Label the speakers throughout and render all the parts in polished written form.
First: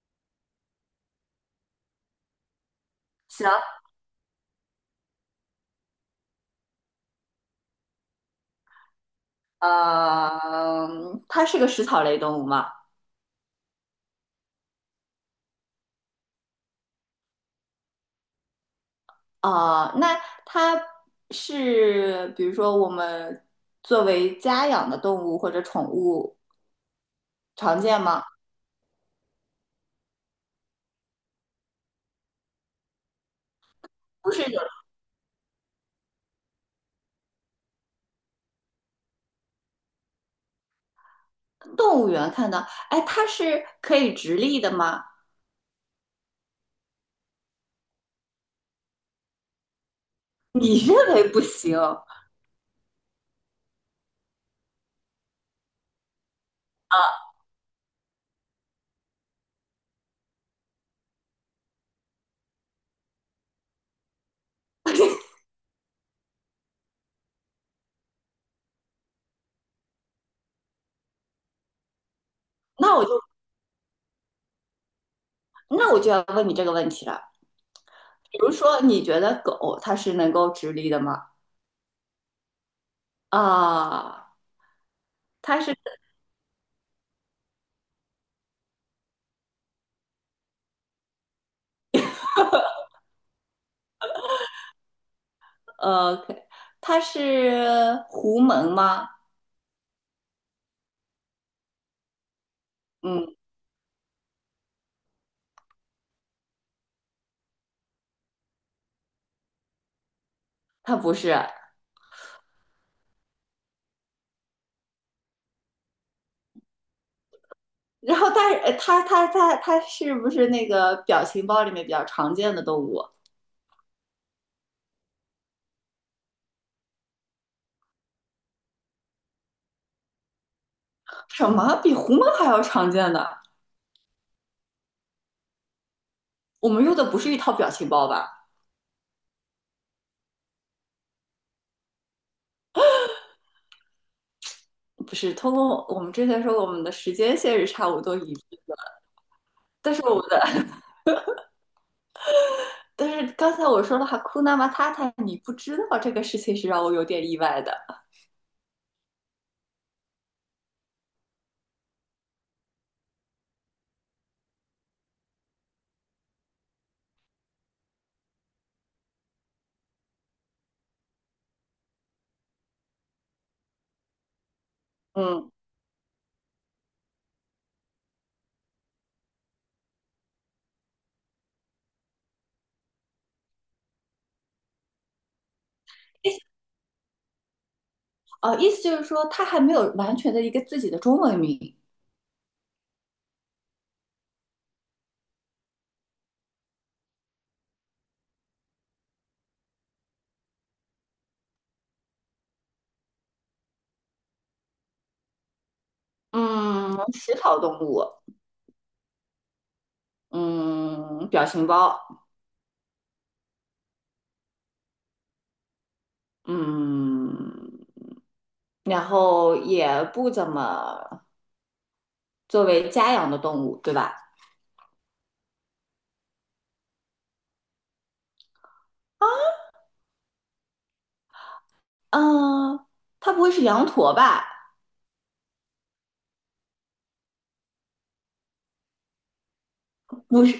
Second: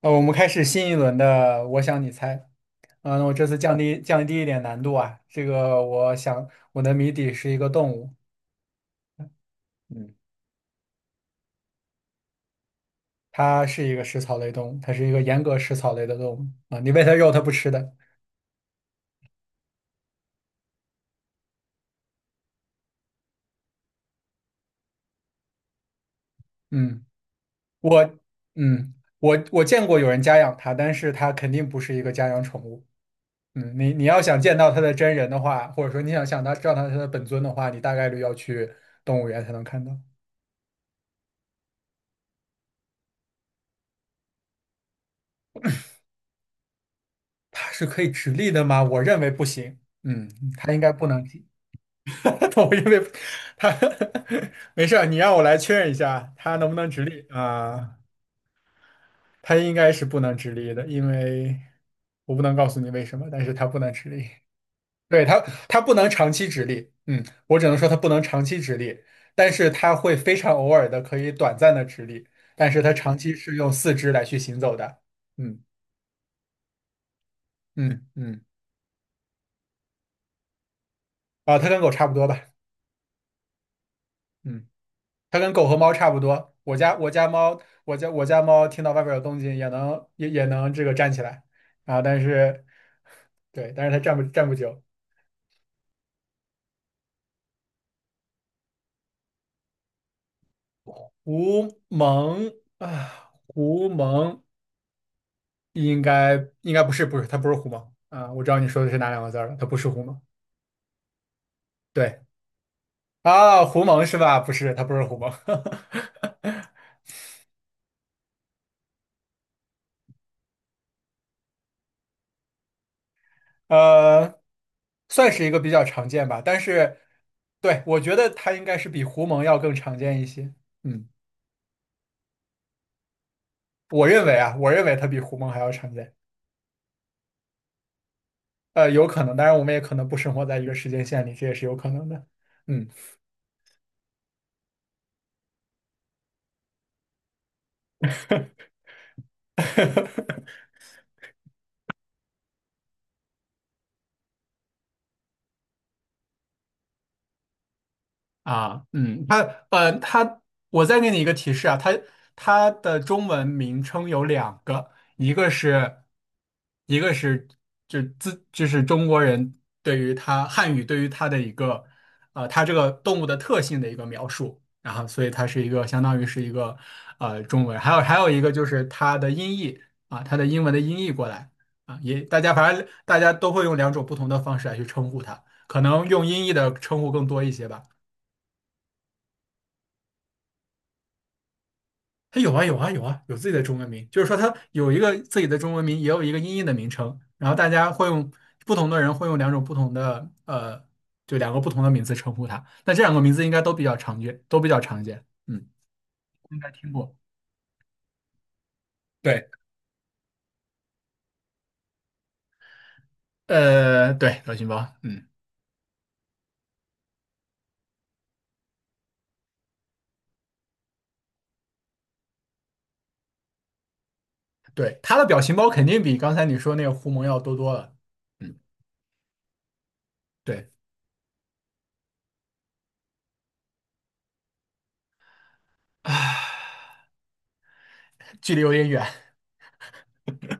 Speaker 1: 我们开始新一轮的"我想你猜"。那我这
Speaker 2: 行，
Speaker 1: 次降低一点难度啊。这个我想我的谜底是一个动物。嗯，
Speaker 2: 呃，它是个食草类动物吗？
Speaker 1: 它是一个食草类动物，它是一个严格食草类的动物啊。你喂它肉，它不吃的。
Speaker 2: 啊、那它是，比如说我们作为家养的动物或者宠物
Speaker 1: 嗯，
Speaker 2: 常见
Speaker 1: 我
Speaker 2: 吗？
Speaker 1: 嗯我见过有人家养它，但是它肯定不是一个家养宠物。嗯，你要
Speaker 2: 不
Speaker 1: 想
Speaker 2: 是
Speaker 1: 见
Speaker 2: 有
Speaker 1: 到它的真人的话，或者说你想知道它的本尊的话，你大概率要去动物园才能看到。
Speaker 2: 动物园看到。哎，它是可以直立的吗？
Speaker 1: 它是可以直立的吗？我认为不行。嗯，它
Speaker 2: 你
Speaker 1: 应该不
Speaker 2: 认
Speaker 1: 能
Speaker 2: 为不
Speaker 1: 直，
Speaker 2: 行，啊？
Speaker 1: 我认为它 没事儿，你让我来确认一下，它能不能直立啊？它应该是不能直立的，因为我不能告诉你为什么，但是它不能直立。对，它，它不能长期直立。嗯，我只能说它不能长期直立，但是它会非常偶尔的可以短暂的直立，但是它
Speaker 2: 那我
Speaker 1: 长
Speaker 2: 就
Speaker 1: 期是用四肢来去行走的。嗯
Speaker 2: 那我就要问你这个问题了。
Speaker 1: 嗯
Speaker 2: 比
Speaker 1: 嗯，
Speaker 2: 如说，你觉得狗它是能够直立的吗？
Speaker 1: 啊，它跟狗差不多吧。
Speaker 2: 啊，
Speaker 1: 嗯。它跟
Speaker 2: 它
Speaker 1: 狗
Speaker 2: 是
Speaker 1: 和猫差不多。我家猫听到外边有动静也能这个站起来啊，对，但是它站不久。
Speaker 2: 呃，它是狐獴吗？
Speaker 1: 狐獴
Speaker 2: 嗯。
Speaker 1: 啊，狐獴应该不是狐獴啊，我知道你说的是哪两个字儿了，它不是狐獴。
Speaker 2: 他不是。
Speaker 1: 对啊，狐獴是吧？不是，它不是狐獴。
Speaker 2: 然后但是呃他他他它是不是那个表情包里面比较常见的动物？
Speaker 1: 呃，算是一个比较常见吧，但是对，我觉得它应该是比狐獴要更常见一些。嗯。
Speaker 2: 什么比狐獴还要常见的？
Speaker 1: 我认为啊，我认为它比狐獴还要常见。
Speaker 2: 我们用的不是一套表情包吧？
Speaker 1: 有可能，当然我们也可能不生活在一个时间线里，这也是有可能的。嗯。
Speaker 2: 不是，通过我们之前说我们的时间线是差不多一致的。但是我 但是刚才我说了哈库纳马塔塔，你不知道这个事情是让我有点意外的。
Speaker 1: 啊，嗯，它呃，它，我再给你一个提示啊，它它的中文名称有两个，一个是一个是就是中国人对于它汉语对于它的一个它这个动物的特性的一个描述，然后所以它
Speaker 2: 嗯，
Speaker 1: 是一个相当于是一个中文，还有一个就是它的音译啊，它的英文的音译过来啊，大家反正大家都会用两种不同的方式来去称呼它，可能用
Speaker 2: 意思
Speaker 1: 音译的称呼更多一些吧。
Speaker 2: 意思就是说他还没有完全的一个自己的中文名。
Speaker 1: 它有啊，有自己的中文名，就是说它有一个自己的中文名，也有一个音译的名称，然后大家会用不同的人会用两种不同的就两个不同的名字称呼它。那这两个名字应该都比较常见，都比较常见，嗯，应该听
Speaker 2: 嗯，
Speaker 1: 过。
Speaker 2: 食草动物。
Speaker 1: 对，
Speaker 2: 嗯，表情包。
Speaker 1: 对，表情包，嗯，
Speaker 2: 嗯。然后也不怎么作为家养的动物，对吧？
Speaker 1: 对，它的表情包肯定比刚才你说那个狐獴要多多了，嗯，对，
Speaker 2: 嗯，它不会是羊驼吧？
Speaker 1: 啊，距离有点远，
Speaker 2: 不是，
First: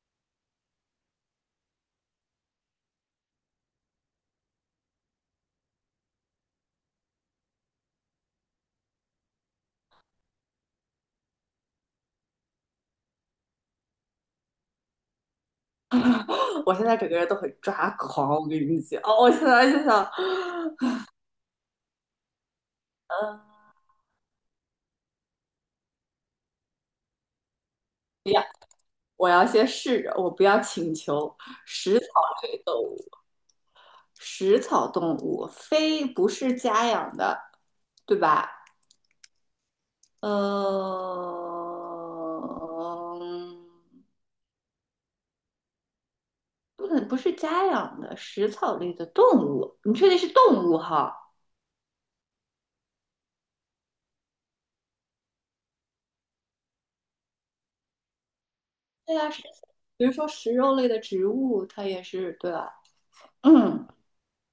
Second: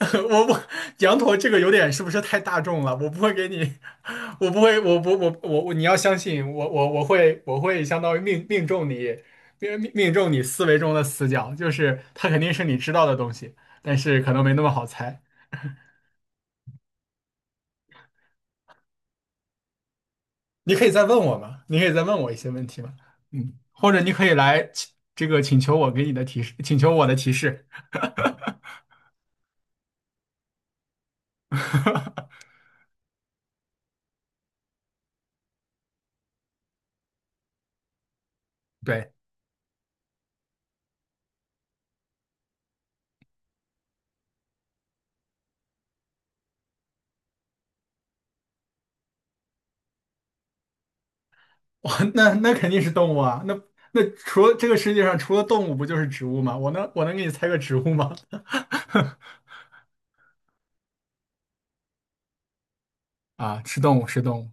Speaker 1: 我不，羊驼这个有点是不是太大众了？我不会给你，我不会，我不，我我我，你要相信我，我会相当于命中你，命中你思维中的死角，就是它肯定是你知道的东西，但是可能没那么好猜。
Speaker 2: 我现在整个人都很抓狂，我跟你讲。哦，我现在就想，
Speaker 1: 你可以再问我嘛，你可以再问我一些问题嘛，
Speaker 2: 嗯，
Speaker 1: 嗯，或者你可以来请这个请求我给你的提示，请求我的提示。
Speaker 2: 不要。我要先试着，我不要请求食草 类动物，食草动物，非不是家养的，对吧？
Speaker 1: 对。
Speaker 2: 嗯，不能不是家养的食草类的动物，你确定是动物哈？
Speaker 1: 哇，那那肯定是动物啊，那那除了这个世界上除了动物不就是植物吗？我能给你猜个植物吗？
Speaker 2: 对啊，比如说食肉类的植物，它也是对吧？
Speaker 1: 啊，是
Speaker 2: 嗯，
Speaker 1: 动物，是动物。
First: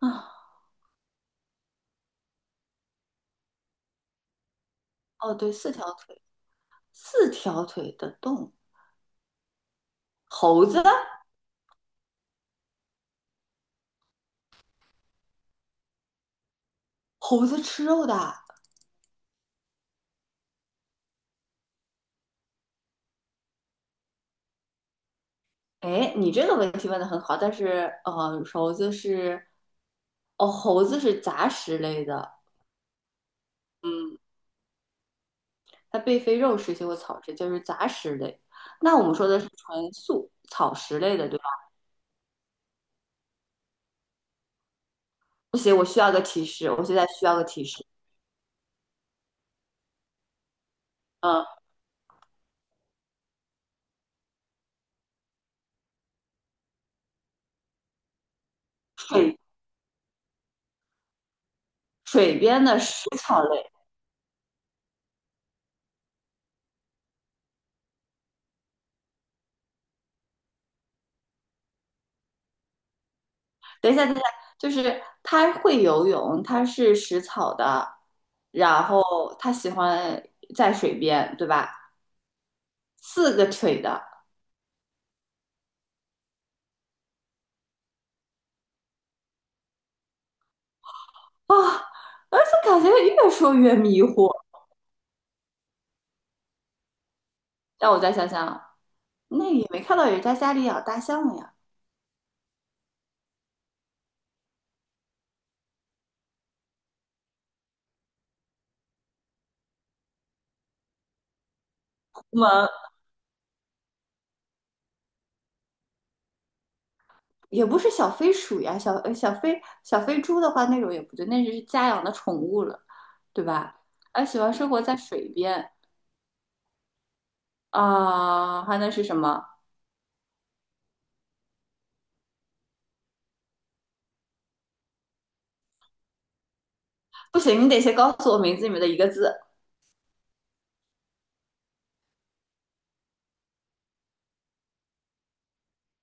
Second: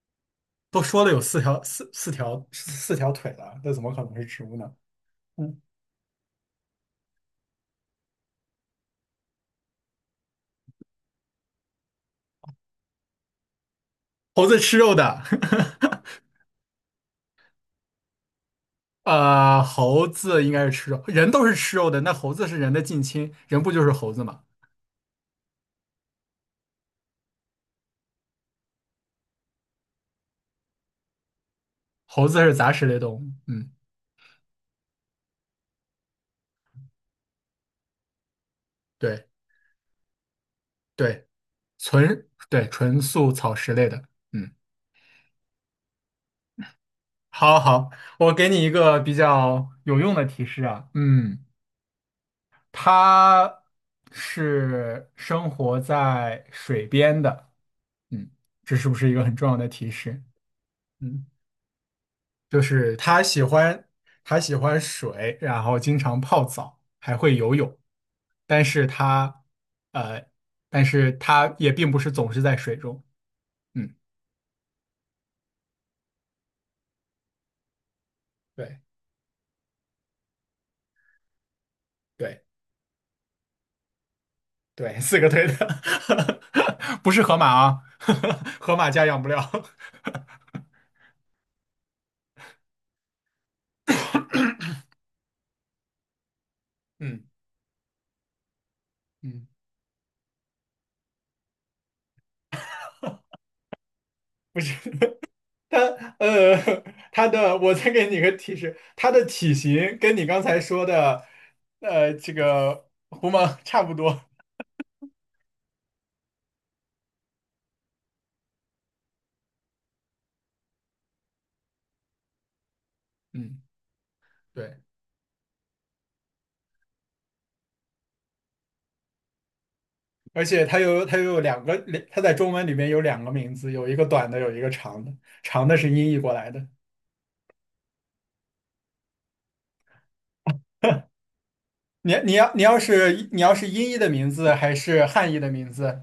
Speaker 2: 啊，
Speaker 1: 都说了有四条腿了，那怎么可能是植物呢？
Speaker 2: 哦，对，
Speaker 1: 嗯，
Speaker 2: 四条腿。四条腿的动物，猴子，
Speaker 1: 猴子吃肉的，
Speaker 2: 猴子吃肉的啊。
Speaker 1: 啊，猴子应该是吃肉，人都是吃肉的，那猴子是人的近亲，人不就是猴子吗？
Speaker 2: 哎，你这个问题问的很好，但是猴子是，哦，猴子是杂食类
Speaker 1: 猴
Speaker 2: 的。
Speaker 1: 子是杂食类动物，嗯，
Speaker 2: 嗯，它并非肉食性或草食，就是杂食类。那我们
Speaker 1: 对
Speaker 2: 说的是纯素草食类
Speaker 1: 对，
Speaker 2: 的，对吧？
Speaker 1: 纯素草食类的，嗯，
Speaker 2: 不行，我需要个提示，我现在需要个
Speaker 1: 好
Speaker 2: 提示。
Speaker 1: 好，我给你一个比较有用的提示啊，嗯，
Speaker 2: 嗯，
Speaker 1: 它是生活在水边的，嗯，这是不是一个很
Speaker 2: 水
Speaker 1: 重要的提示？嗯，
Speaker 2: 水
Speaker 1: 就
Speaker 2: 边的
Speaker 1: 是
Speaker 2: 食
Speaker 1: 它喜
Speaker 2: 草类。
Speaker 1: 欢它喜欢水，然后经常泡澡，还会游泳，但是呃，但是它也并不是总是在水中，
Speaker 2: 等
Speaker 1: 嗯，
Speaker 2: 一下，等一下，就是它会游泳，它是食草的，
Speaker 1: 对
Speaker 2: 然后它喜欢在水边，对吧？
Speaker 1: 对。
Speaker 2: 四个腿的啊，
Speaker 1: 对，四个腿的，不是河马啊，河马家养不了。
Speaker 2: 而且感觉越说越迷糊。
Speaker 1: 嗯
Speaker 2: 让我再想想，
Speaker 1: 嗯，
Speaker 2: 那也没看到人家家里养大象呀，
Speaker 1: 不是 它，呃，它的，我再给你个提示，它的体型跟你刚才说的，
Speaker 2: 我
Speaker 1: 这
Speaker 2: 们
Speaker 1: 个狐獴差不多。
Speaker 2: 也不是小飞鼠呀，小飞猪的话那种也不对，那是家养的宠物了，对
Speaker 1: 嗯，
Speaker 2: 吧？而喜欢生
Speaker 1: 对，
Speaker 2: 活在水边啊，还能是什么？
Speaker 1: 而且它又有两个，两它在中文里面有两个名字，有一个短的，有一个长的，长的是音译过来的。
Speaker 2: 不行，你得先告诉我名字里面的一个字。
Speaker 1: 你要是音译的名字还是汉译的名字？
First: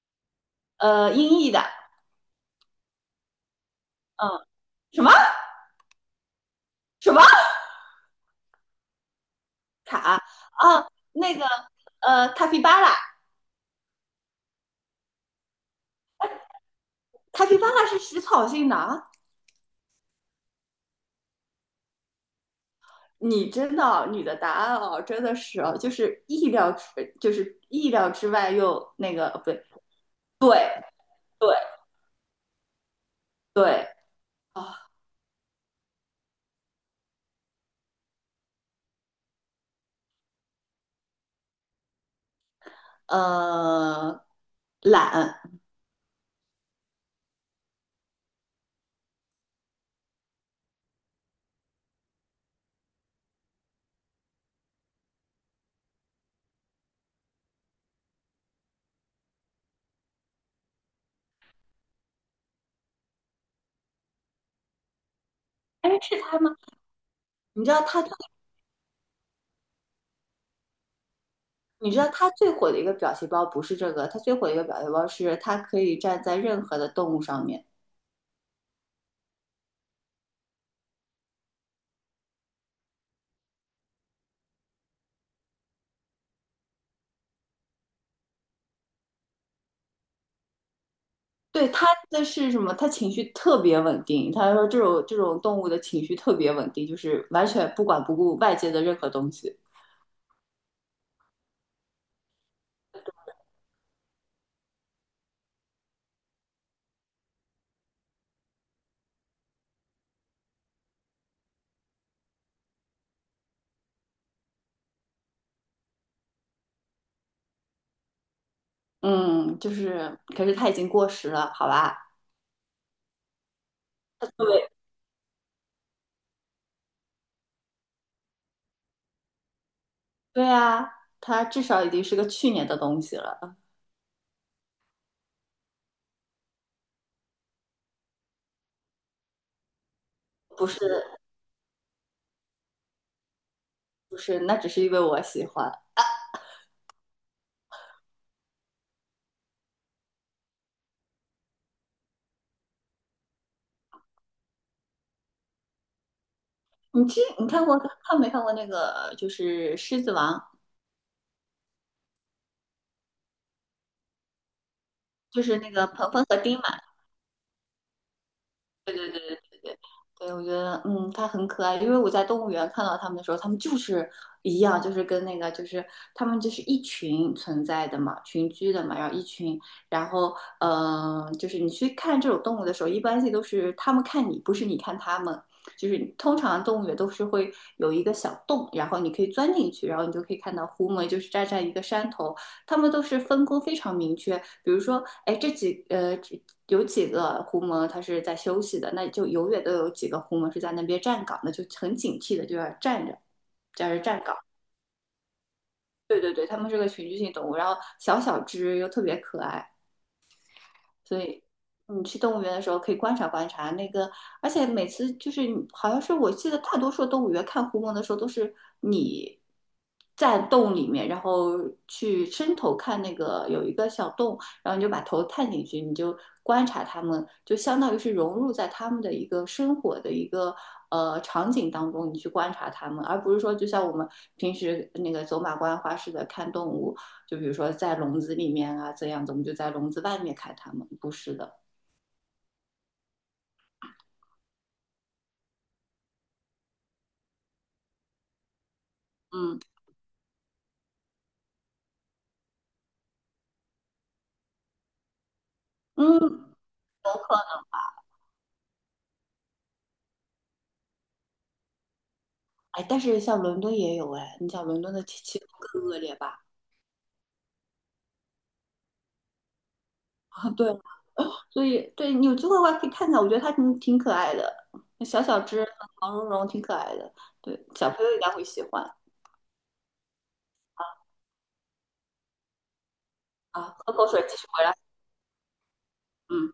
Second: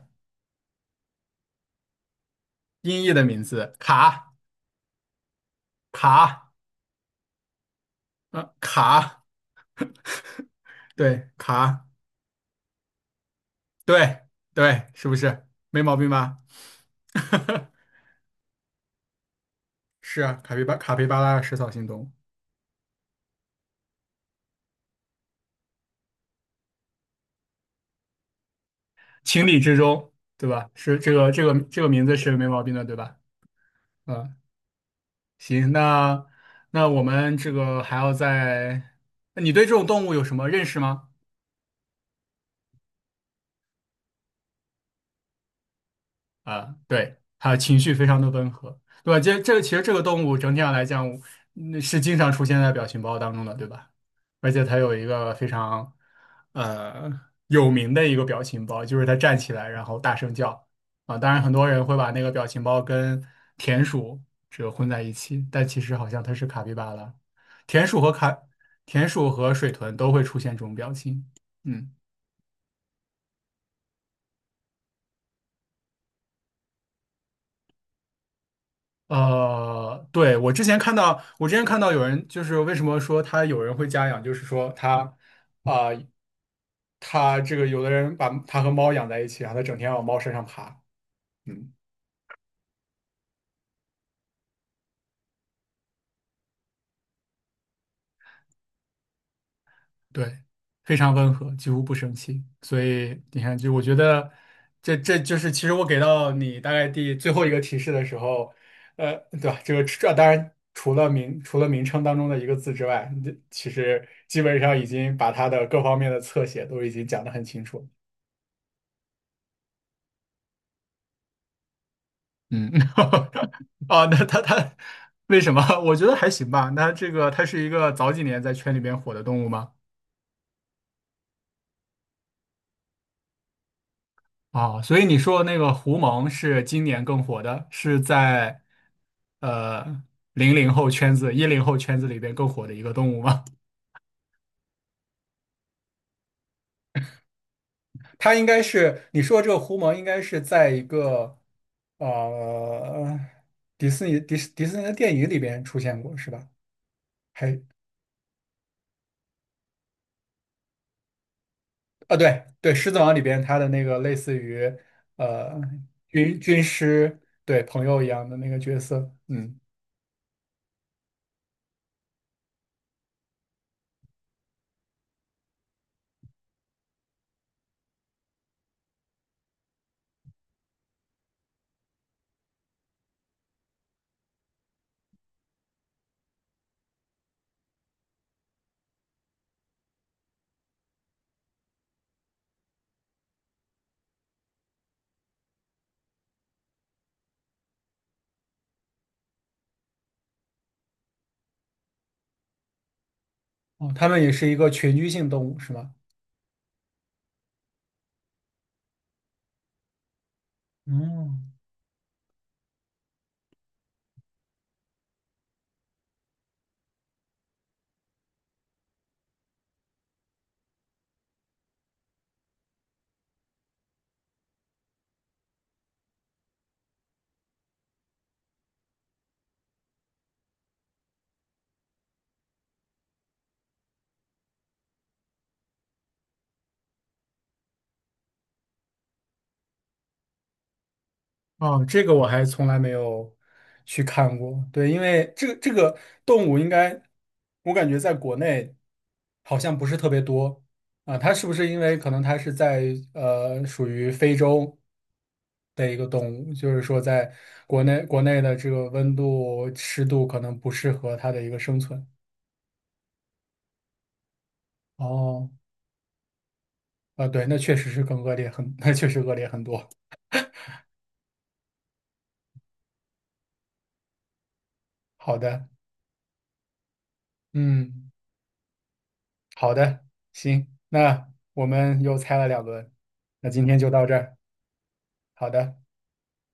Speaker 2: 音译的，
Speaker 1: 音译的名字，
Speaker 2: 嗯，什么
Speaker 1: 卡，
Speaker 2: 什么
Speaker 1: 嗯，卡，
Speaker 2: 啊？
Speaker 1: 对，
Speaker 2: 那个
Speaker 1: 卡，
Speaker 2: 塔皮巴拉。
Speaker 1: 对对，是不是？没毛病吧？
Speaker 2: 塔皮巴 拉是食草性的啊。
Speaker 1: 是啊，卡皮巴拉食草性动物，
Speaker 2: 你真的哦你的答案哦，真的是哦，就是意料之，就是意料之外又那个，不
Speaker 1: 情理
Speaker 2: 对，
Speaker 1: 之中，
Speaker 2: 对
Speaker 1: 对吧？是
Speaker 2: 对
Speaker 1: 这个名字是没毛病的，对吧？
Speaker 2: 对
Speaker 1: 嗯，
Speaker 2: 啊。
Speaker 1: 行，那那我们这个还要再，你对这种动物有什么认识吗？
Speaker 2: 呃，懒。
Speaker 1: 啊，对，它情绪非常的温和，对吧？这其实这个动物整体上来讲，嗯是经常出现在表情包当中的，对吧？而且它有一个非常呃有名的一个表情包，就是它站起来然后大声叫啊。当然，很多人会把那个表情包跟田鼠这个混在一起，但其
Speaker 2: 哎，
Speaker 1: 实好
Speaker 2: 是
Speaker 1: 像它
Speaker 2: 他
Speaker 1: 是
Speaker 2: 吗？
Speaker 1: 卡皮巴拉。
Speaker 2: 你知道
Speaker 1: 田鼠
Speaker 2: 他，
Speaker 1: 和卡，田鼠和水豚都会出现这种表情，
Speaker 2: 你
Speaker 1: 嗯。
Speaker 2: 知道他最火的一个表情包不是这个，他最火的一个表情包是他可以站在任何的动物上面。
Speaker 1: 我之前看到有人就是为什么说他有人会家养，就是说啊、他这个有的人把他和猫养在一起，然后他整天往猫身上爬，
Speaker 2: 对，
Speaker 1: 嗯。
Speaker 2: 他的是什么？他情绪特别稳定。他说这种动物的情绪特别稳定，就是完全不管不顾外界的任何东西。
Speaker 1: 对，非常温和，几乎不生气。所以你看，就我觉得这就是其实我给到你大概最后一个提示的时候，呃，对吧？这个当然除了名称当中的一个字之外，这其实基本上已经把它的各方面的侧写都已经讲的很清楚了。
Speaker 2: 嗯，就是，可是他已经过时了，好吧？
Speaker 1: 嗯，啊，那它
Speaker 2: 对，
Speaker 1: 它为什么？我觉得还行吧。那这个它是一个早几年在圈里边火的动物吗？
Speaker 2: 对啊，他至少已经是个去年的东西了。
Speaker 1: 啊，所以你说那个胡蒙是今年更火的，是在呃零
Speaker 2: 不
Speaker 1: 零后
Speaker 2: 是
Speaker 1: 圈子、一零后圈子里边更火的一个动物吗？
Speaker 2: 不是，那只是因为我喜欢。
Speaker 1: 它应该是你说这个狐蒙应该是在一个呃迪士尼的电影里边出现过是吧？
Speaker 2: 你这你
Speaker 1: 还
Speaker 2: 看过看没看过那个就是《狮子王》，
Speaker 1: 啊对对，《狮子王》里边它的那个类似于
Speaker 2: 就是
Speaker 1: 呃
Speaker 2: 那个鹏鹏和丁
Speaker 1: 军
Speaker 2: 满？
Speaker 1: 师对朋友一样的那个角
Speaker 2: 对对
Speaker 1: 色，
Speaker 2: 对。
Speaker 1: 嗯
Speaker 2: 对，我觉得，嗯，它很可爱，因为我在动物园看到它们的时候，它们就是一样，就是跟那个，就是它们就是一群存在的嘛，群居的嘛，然后一群，然后，就是你去看这种动物的时候，一般性都是它们看你，不是你看它们，就是通常动物园都是会有一个小洞，然后你可以钻进去，然后你就可以看到狐獴，就是站在一个山头，他们都是分工非常明确。比如说，哎，有几个狐獴它是在休息的，那就永远都有几个狐獴是在那边站岗的，就很警惕的就要站着，在
Speaker 1: 哦，
Speaker 2: 这
Speaker 1: 他们
Speaker 2: 站
Speaker 1: 也
Speaker 2: 岗。
Speaker 1: 是一个群居性动物是吗？
Speaker 2: 对对对，它们是个群居性动物，然后小小只又特别可爱，所
Speaker 1: 嗯。
Speaker 2: 以你去动物园的时候可以观察观察那个。而且每次就是好像是我记得大多数动物园看狐獴的时候都是你在洞里面，然后去伸头看那个有一个小洞，然后你就把头探进去，你就观察它们，就相当于是融入在它们的一个生活的一个场景当中，你去观察它们，而不是说就像我们平时那个走马观花似的看动物。就比如说在笼子里面啊这样子，我们就在笼子外面看它们，不是的，
Speaker 1: 哦，这个我还从来没有去看过。对，因为这个这个动物应该，我感觉在国内好
Speaker 2: 嗯
Speaker 1: 像不是特别多啊。它是不是因为可能它是在属于非洲的一个动物，
Speaker 2: 嗯。
Speaker 1: 就是说在国内的这个温度湿度可能不适合它的一个生存。
Speaker 2: 哎，但是像伦敦也有哎，你想伦敦的气
Speaker 1: 哦，
Speaker 2: 候更恶劣吧？
Speaker 1: 啊，对，那确实是更恶劣很，那确实恶劣很多。
Speaker 2: 啊，对，所以对你有机会的话可以看看，我觉得它挺挺可爱的，小
Speaker 1: 好
Speaker 2: 小只，
Speaker 1: 的，
Speaker 2: 毛茸茸，挺可爱的，对，小朋
Speaker 1: 嗯。
Speaker 2: 友应该会喜欢。
Speaker 1: 好的，行，那我们又猜了两轮，那今
Speaker 2: 啊，
Speaker 1: 天就
Speaker 2: 喝
Speaker 1: 到
Speaker 2: 口
Speaker 1: 这
Speaker 2: 水，继
Speaker 1: 儿。
Speaker 2: 续回来。
Speaker 1: 好的。
Speaker 2: 嗯。